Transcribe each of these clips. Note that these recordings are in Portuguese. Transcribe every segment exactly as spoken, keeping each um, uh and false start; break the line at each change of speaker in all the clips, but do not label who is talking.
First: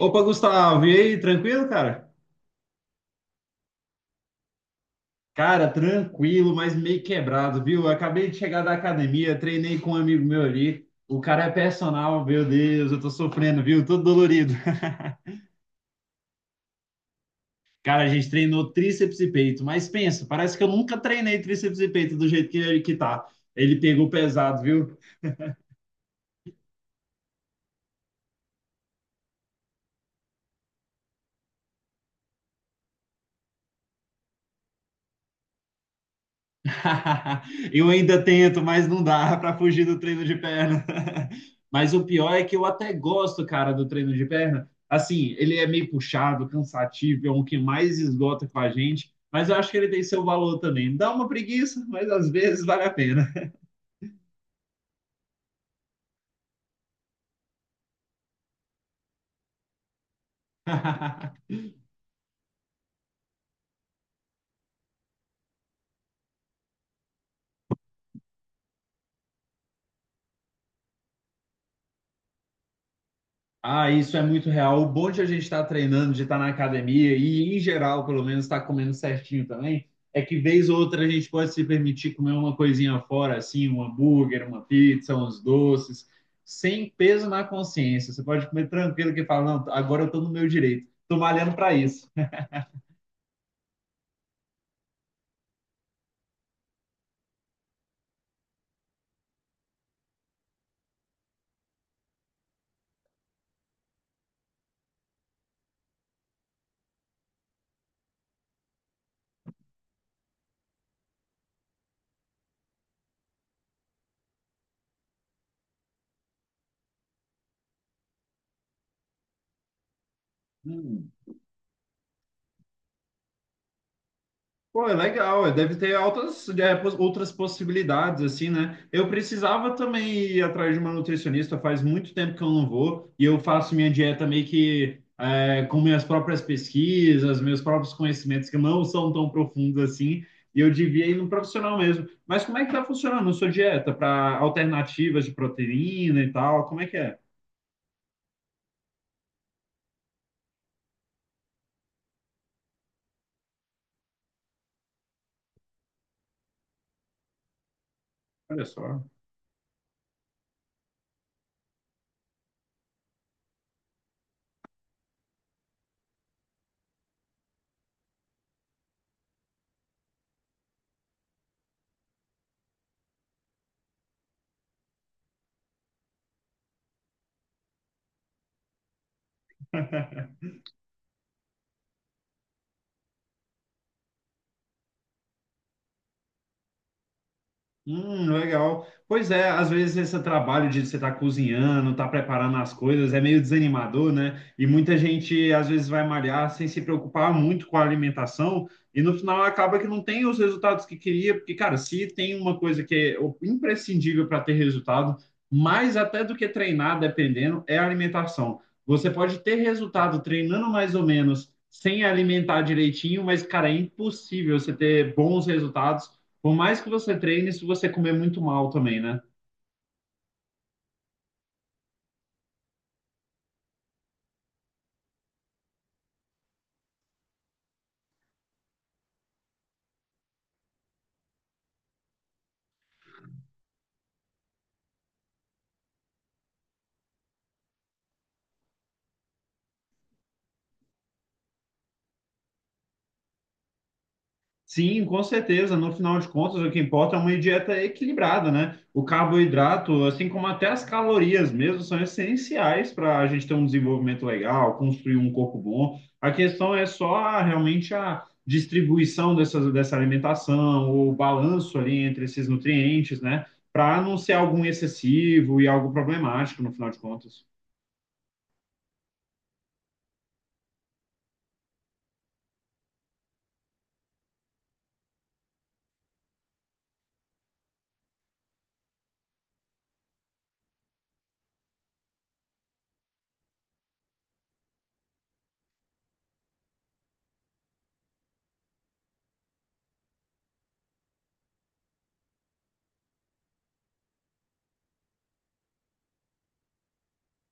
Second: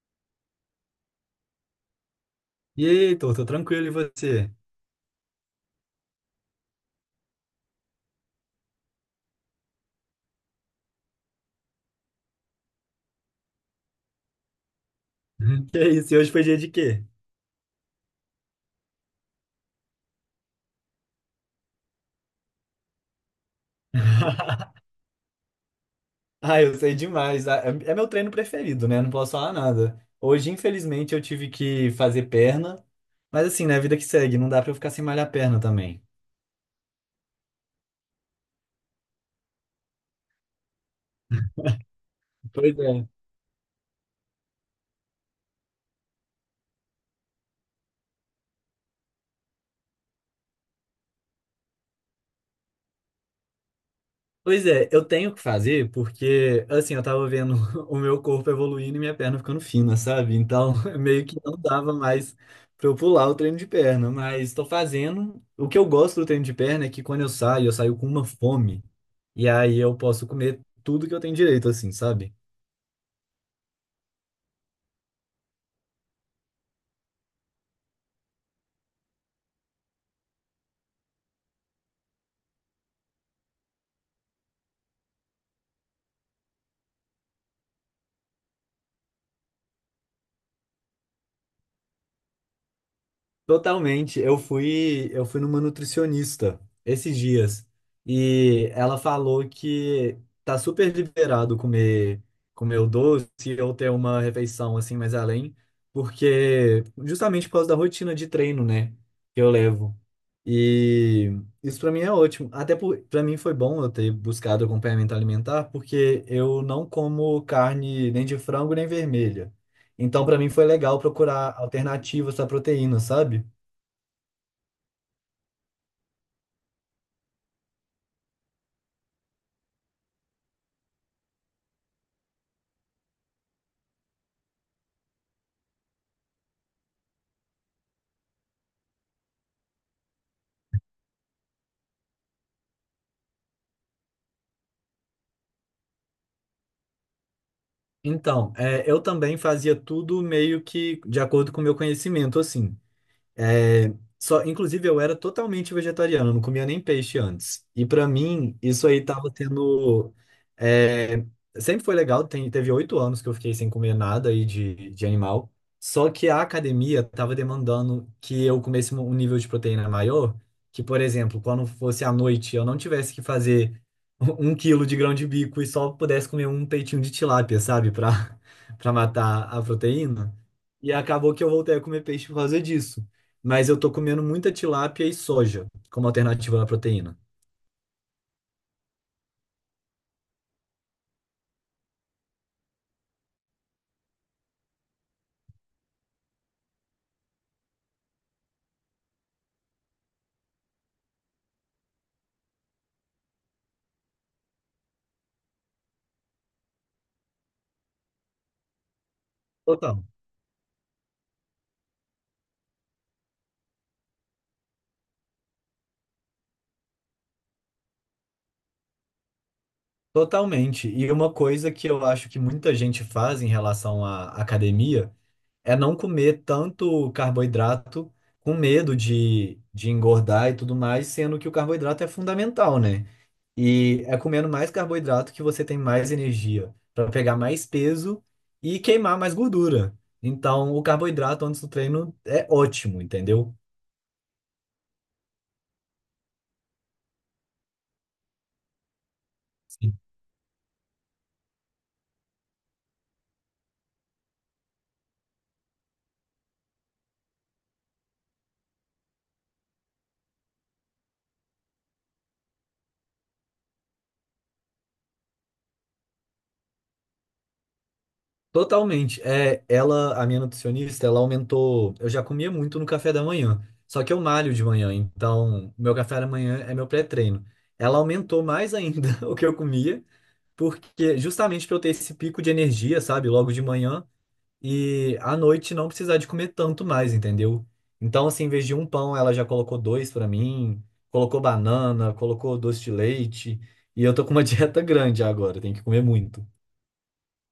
Opa, Gustavo, e aí, tranquilo, cara?
E aí, Heitor, tô tranquilo, e você?
Cara, tranquilo, mas meio quebrado, viu? Eu acabei de chegar da academia, treinei com um amigo meu ali. O cara é personal, meu Deus, eu tô sofrendo, viu? Todo dolorido.
Uhum. Que isso, e hoje foi dia de quê?
Cara, a gente treinou tríceps e peito, mas pensa, parece que eu nunca treinei tríceps e peito do jeito que ele que tá. Ele pegou pesado, viu?
Ah, eu sei demais. Ah, É é meu treino preferido, né? Não posso falar nada. Hoje, infelizmente, eu tive que fazer perna, mas assim, né? A vida que segue, não dá pra eu ficar sem malhar perna também.
Eu ainda tento, mas não dá para fugir do treino de perna. Mas o pior é que eu
Pois
até
é.
gosto, cara, do treino de perna. Assim, ele é meio puxado, cansativo, é um que mais esgota com a gente, mas eu acho que ele tem seu valor também. Dá uma preguiça, mas às vezes vale a pena.
Pois é, eu tenho que fazer porque, assim, eu tava vendo o meu corpo evoluindo e minha perna ficando fina, sabe? Então, meio que não dava mais pra eu pular o treino de perna, mas tô fazendo. O que eu gosto do treino de perna é que quando eu saio, eu saio com uma fome. E aí eu posso comer tudo que eu tenho direito, assim, sabe?
Ah, isso é muito real. O bom de a gente estar treinando, de estar na academia e, em geral, pelo menos, estar comendo certinho também, é que, vez ou outra, a gente pode se permitir comer uma coisinha fora, assim, um hambúrguer, uma pizza, uns doces, sem peso na consciência. Você pode comer tranquilo que fala, não, agora eu estou no meu direito. Estou malhando para isso.
Totalmente. Eu fui, eu fui numa nutricionista esses dias e ela falou que tá super liberado comer comer o doce ou ter uma refeição assim mais além, porque justamente por causa da rotina de treino, né, que eu levo. E isso pra mim é ótimo. Até por, para mim foi bom eu ter buscado acompanhamento alimentar, porque eu não como carne nem de frango nem vermelha. Então pra mim foi legal
Hum.
procurar alternativas à proteína, sabe?
Pô, é legal, é, deve ter altas, é, pos- outras possibilidades, assim, né? Eu precisava também ir atrás de uma nutricionista, faz muito tempo que eu não vou, e eu faço minha dieta meio que é, com minhas próprias pesquisas, meus próprios conhecimentos, que não são tão profundos assim, e eu devia ir num profissional mesmo. Mas como é que tá funcionando a sua dieta para alternativas de proteína e tal? Como é que é?
Então, é, eu também fazia tudo meio que de acordo com o meu conhecimento, assim. É, só, inclusive, eu era totalmente vegetariano, não comia nem peixe antes. E pra mim,
Olha
isso
só.
aí tava tendo. É, sempre foi legal, tem- teve oito anos que eu fiquei sem comer nada aí de, de animal. Só que a academia tava demandando que eu comesse um nível de proteína maior, que, por exemplo, quando fosse à noite, eu não tivesse que fazer um quilo de grão de bico e só pudesse comer um peitinho de tilápia, sabe? Pra, pra matar a proteína. E acabou que eu voltei a comer peixe por causa disso, mas eu tô comendo muita tilápia e soja como alternativa à proteína.
Hum, legal. Pois é, às vezes esse trabalho de você estar cozinhando, estar preparando as coisas é meio desanimador, né? E muita gente às vezes vai malhar sem se preocupar muito com a alimentação e no final acaba que não tem os resultados que queria, porque, cara, se tem uma coisa que é o- imprescindível para ter resultado, mais até do que treinar, dependendo, é a alimentação. Você pode ter
Total.
resultado treinando mais ou menos sem alimentar direitinho, mas, cara, é impossível você ter bons resultados por mais que você treine, se você comer muito mal também, né?
Totalmente. E uma coisa que eu acho que muita gente faz em relação à academia é não comer tanto carboidrato com medo de, de engordar e tudo mais, sendo que o carboidrato é fundamental, né? E é comendo mais carboidrato que você tem mais energia para pegar mais peso e queimar mais gordura. Então, o carboidrato antes do treino é ótimo, entendeu?
Sim, com certeza. No final de contas, o que importa é uma dieta equilibrada, né? O carboidrato, assim como até as calorias mesmo, são essenciais para a gente ter um desenvolvimento legal, construir um corpo bom. A questão é só a- realmente a distribuição dessas, dessa alimentação, o balanço ali entre esses nutrientes, né? Para não ser algum excessivo e algo problemático, no final de contas.
Totalmente. É, ela, a minha nutricionista, ela aumentou. Eu já comia muito no café da manhã, só que eu malho de manhã, então meu café da manhã é meu pré-treino. Ela aumentou mais ainda o que eu comia, porque justamente para eu ter esse pico de energia, sabe, logo de manhã e à noite não precisar de comer tanto mais, entendeu? Então, assim, em vez de um pão, ela já colocou dois para mim, colocou banana, colocou doce de leite, e eu tô com uma dieta grande agora, tenho que comer muito.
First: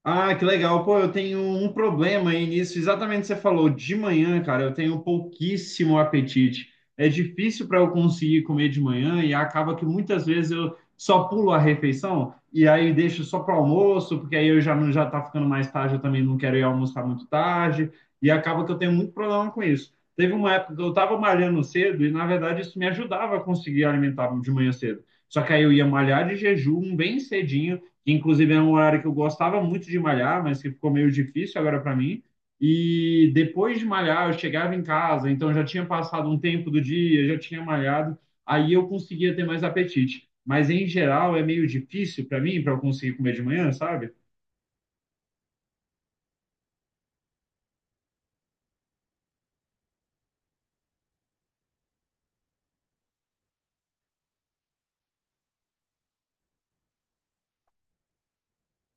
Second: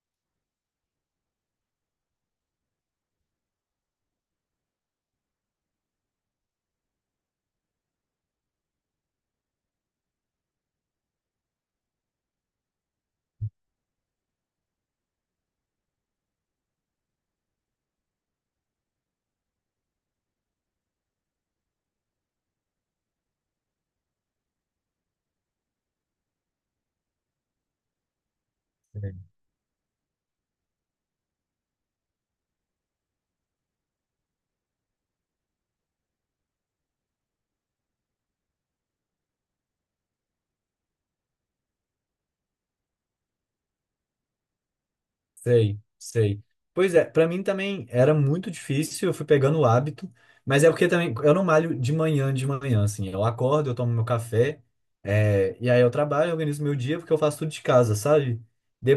Ah, que legal. Pô, eu tenho um problema aí nisso. Exatamente o que você falou. De manhã, cara, eu tenho pouquíssimo apetite. É difícil para eu conseguir comer de manhã e acaba que muitas vezes eu só pulo a refeição e aí deixo só para almoço, porque aí eu já não já tá ficando mais tarde, eu também não quero ir almoçar muito tarde e acaba que eu tenho muito problema com isso. Teve uma época que eu estava malhando cedo e na verdade isso me ajudava a conseguir alimentar de manhã cedo. Só que aí eu ia malhar de jejum bem cedinho que inclusive é um horário que eu gostava muito de malhar, mas que ficou meio difícil agora para mim. E depois de malhar, eu chegava em casa, então já tinha passado um tempo do dia, já tinha malhado, aí eu conseguia ter mais apetite. Mas em geral é meio difícil para mim, para eu conseguir comer de manhã, sabe?
Sei, sei. Pois é, pra mim também era muito difícil, eu fui pegando o hábito, mas é porque também eu não malho de manhã, de manhã, assim, eu acordo, eu tomo meu café, é, e aí eu trabalho, eu organizo meu dia, porque eu faço tudo de casa, sabe?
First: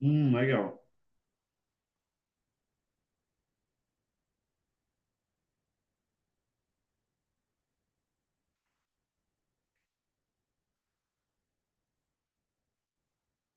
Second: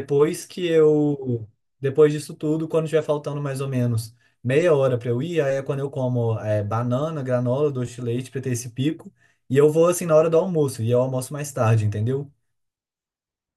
Hum,
que
legal.
eu, Depois disso tudo, quando tiver faltando mais ou menos meia hora pra eu ir, aí é quando eu como, é, banana, granola, doce de leite pra ter esse pico, e eu vou assim na hora do almoço, e eu almoço mais tarde, entendeu?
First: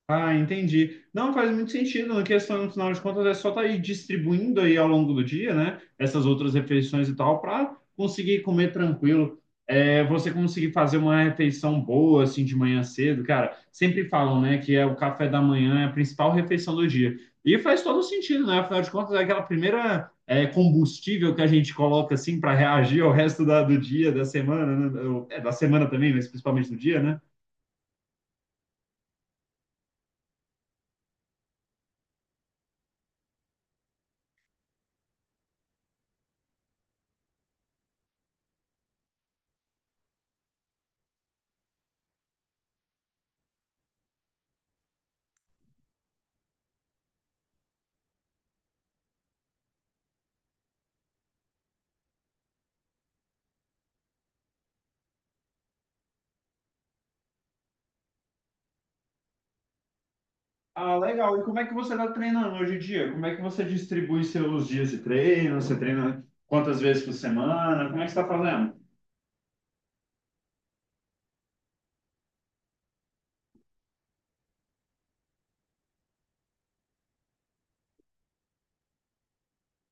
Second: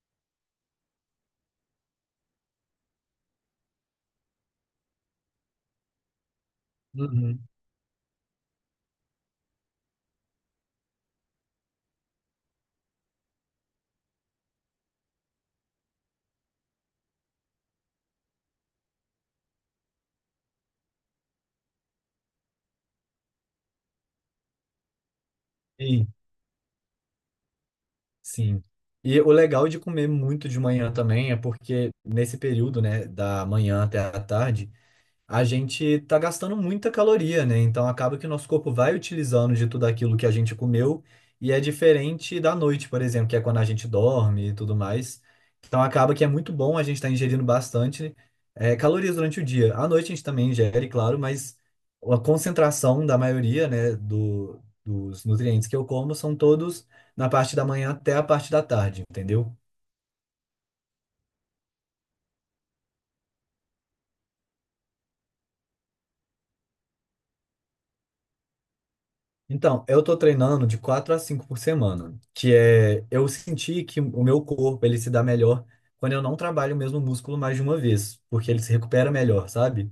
Ah, entendi. Não faz muito sentido, na questão, no final de contas, é só estar aí distribuindo aí ao longo do dia, né? Essas outras refeições e tal,
Uhum.
para conseguir comer tranquilo. É, você conseguir fazer uma refeição boa, assim, de manhã cedo, cara. Sempre falam, né, que é o café da manhã é a principal refeição do dia. E faz todo sentido, né? Afinal de contas, é aquela primeira é, combustível que a gente coloca, assim, para reagir ao resto da- do dia, da semana, né? É, da semana
Sim.
também, mas principalmente do dia, né?
Sim. E o legal de comer muito de manhã também é porque nesse período, né, da manhã até a tarde, a gente tá gastando muita caloria, né? Então acaba que o nosso corpo vai utilizando de tudo aquilo que a gente comeu e é diferente da noite, por exemplo, que é quando a gente dorme e tudo mais. Então acaba que é muito bom a gente estar ingerindo bastante eh, calorias durante o dia. À noite a gente também ingere, claro, mas a concentração da maioria, né, do, dos nutrientes que eu como são todos na parte da manhã até a parte da tarde, entendeu?
Ah, legal. E como é que você está treinando hoje em dia? Como é que você distribui seus dias de treino? Você treina quantas vezes por semana? Como é que você está fazendo?
Então, eu tô treinando de quatro a cinco por semana, que é eu senti que o meu corpo ele se dá melhor quando eu não trabalho o mesmo músculo mais de uma vez, porque ele se recupera melhor, sabe?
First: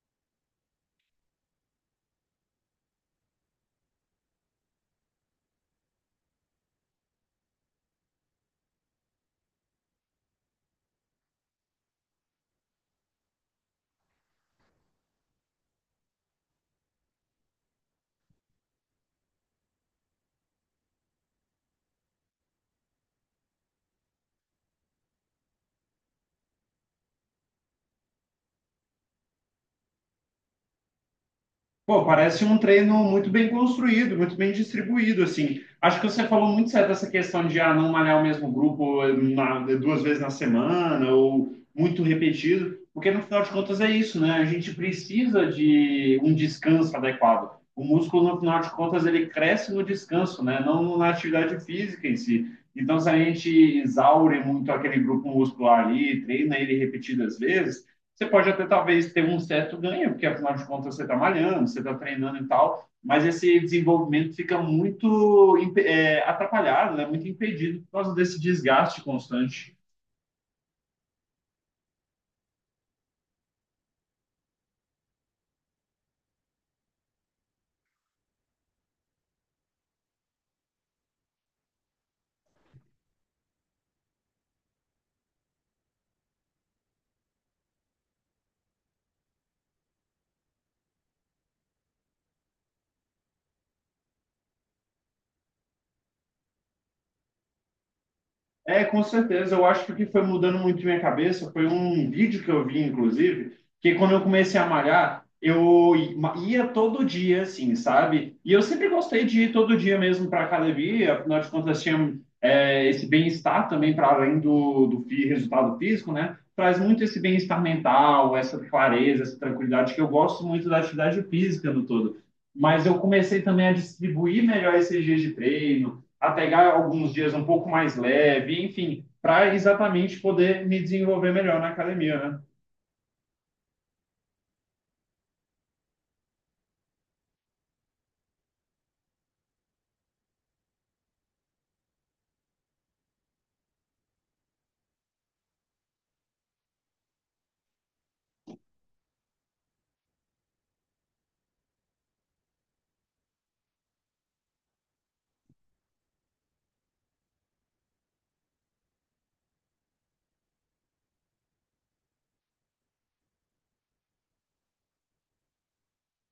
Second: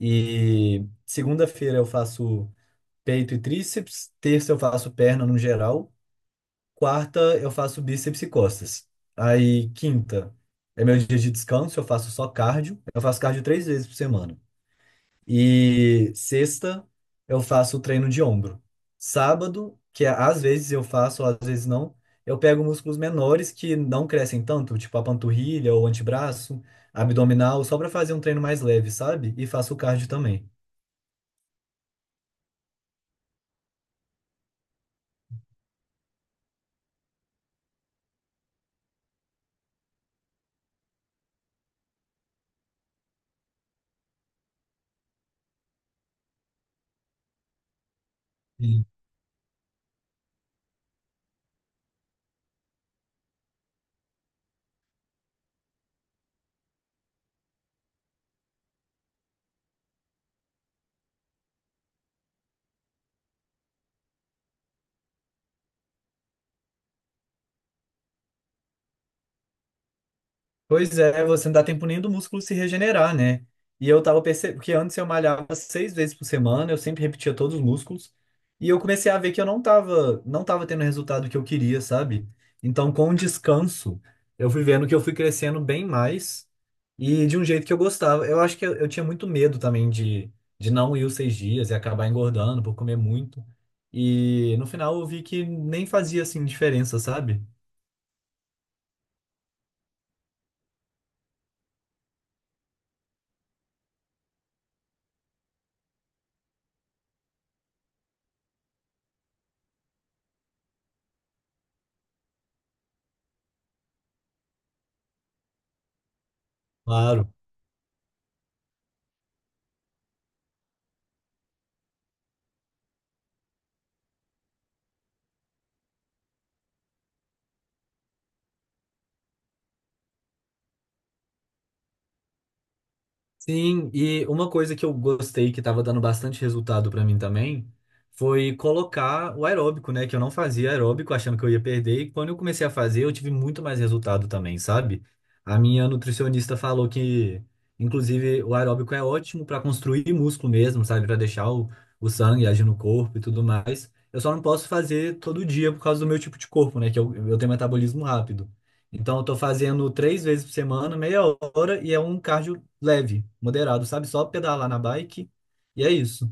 E segunda-feira eu faço peito e tríceps, terça eu faço perna no geral, quarta eu faço bíceps e costas. Aí quinta é meu dia de descanso, eu faço só cardio, eu faço cardio três vezes por semana. E sexta eu faço o treino de ombro. Sábado, que é, às vezes eu faço, às vezes não, eu pego músculos menores que não crescem tanto, tipo a panturrilha ou antebraço, abdominal, só para fazer um treino mais leve, sabe? E faço o cardio também.
Pô, parece um treino muito bem construído, muito bem distribuído, assim. Acho que você falou muito certo essa questão de ah, não malhar o mesmo grupo eh, na- duas vezes na semana ou muito repetido, porque no final de contas é isso, né? A gente precisa de um descanso adequado. O músculo, no final de contas, ele cresce no descanso, né? Não na atividade física em si. Então, se a gente exaure muito aquele grupo muscular ali, treina ele repetidas vezes, você pode até talvez ter um certo ganho, porque afinal de contas você está malhando, você está treinando e tal, mas esse desenvolvimento fica muito é, atrapalhado, né? Muito impedido por causa desse desgaste constante.
Pois é, você não dá tempo nem do músculo se regenerar, né? E eu tava percebendo que antes eu malhava seis vezes por semana, eu sempre repetia todos os músculos, e eu comecei a ver que eu não tava, não tava tendo o resultado que eu queria, sabe? Então, com o descanso, eu fui vendo que eu fui crescendo bem mais e de um jeito que eu gostava. Eu acho que eu, eu tinha muito medo também de, de não ir os seis dias e acabar engordando por comer muito. E no final eu vi que nem fazia assim diferença, sabe?
É, com certeza. Eu acho que o que foi mudando muito minha cabeça foi um vídeo que eu vi, inclusive, que quando eu comecei a malhar, eu ia todo dia, assim, sabe? E eu sempre gostei de ir todo dia mesmo para academia, afinal de contas, tinha é, esse bem-estar também para além do, do fi- resultado físico, né? Traz muito esse
Claro.
bem-estar mental, essa clareza, essa tranquilidade, que eu gosto muito da atividade física no todo. Mas eu comecei também a distribuir melhor esses dias de treino a pegar alguns dias um pouco mais leve, enfim, para exatamente poder me desenvolver melhor na academia, né?
Sim, e uma coisa que eu gostei que estava dando bastante resultado para mim também foi colocar o aeróbico, né? Que eu não fazia aeróbico achando que eu ia perder, e quando eu comecei a fazer, eu tive muito mais resultado também, sabe? A minha nutricionista falou que, inclusive, o aeróbico é ótimo para construir músculo mesmo, sabe? Para deixar o, o sangue agir no corpo e tudo mais. Eu só não posso fazer todo dia por causa do meu tipo de corpo, né? Que eu, eu tenho metabolismo rápido. Então, eu tô fazendo três vezes por semana, meia hora, e é um cardio leve, moderado, sabe? Só pedalar na bike. E é isso.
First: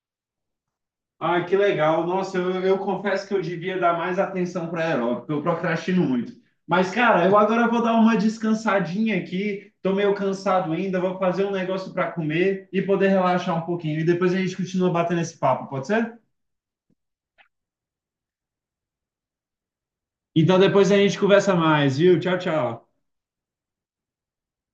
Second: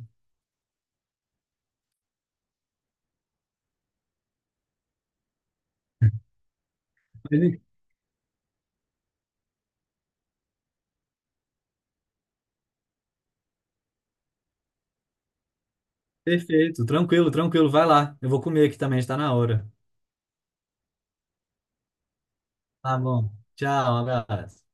Ah, que legal. Nossa, eu, eu confesso que eu devia dar mais atenção para aeróbico, porque eu procrastino muito. Mas, cara, eu
Ele-
agora vou dar uma descansadinha aqui, tô meio cansado ainda, vou fazer um negócio para comer e poder relaxar um pouquinho. E depois a gente continua batendo esse papo, pode ser?
Perfeito, tranquilo, tranquilo. Vai lá. Eu vou comer aqui também, está na hora.
Então depois a gente conversa mais, viu? Tchau, tchau.
Tá bom. Tchau, um abraço.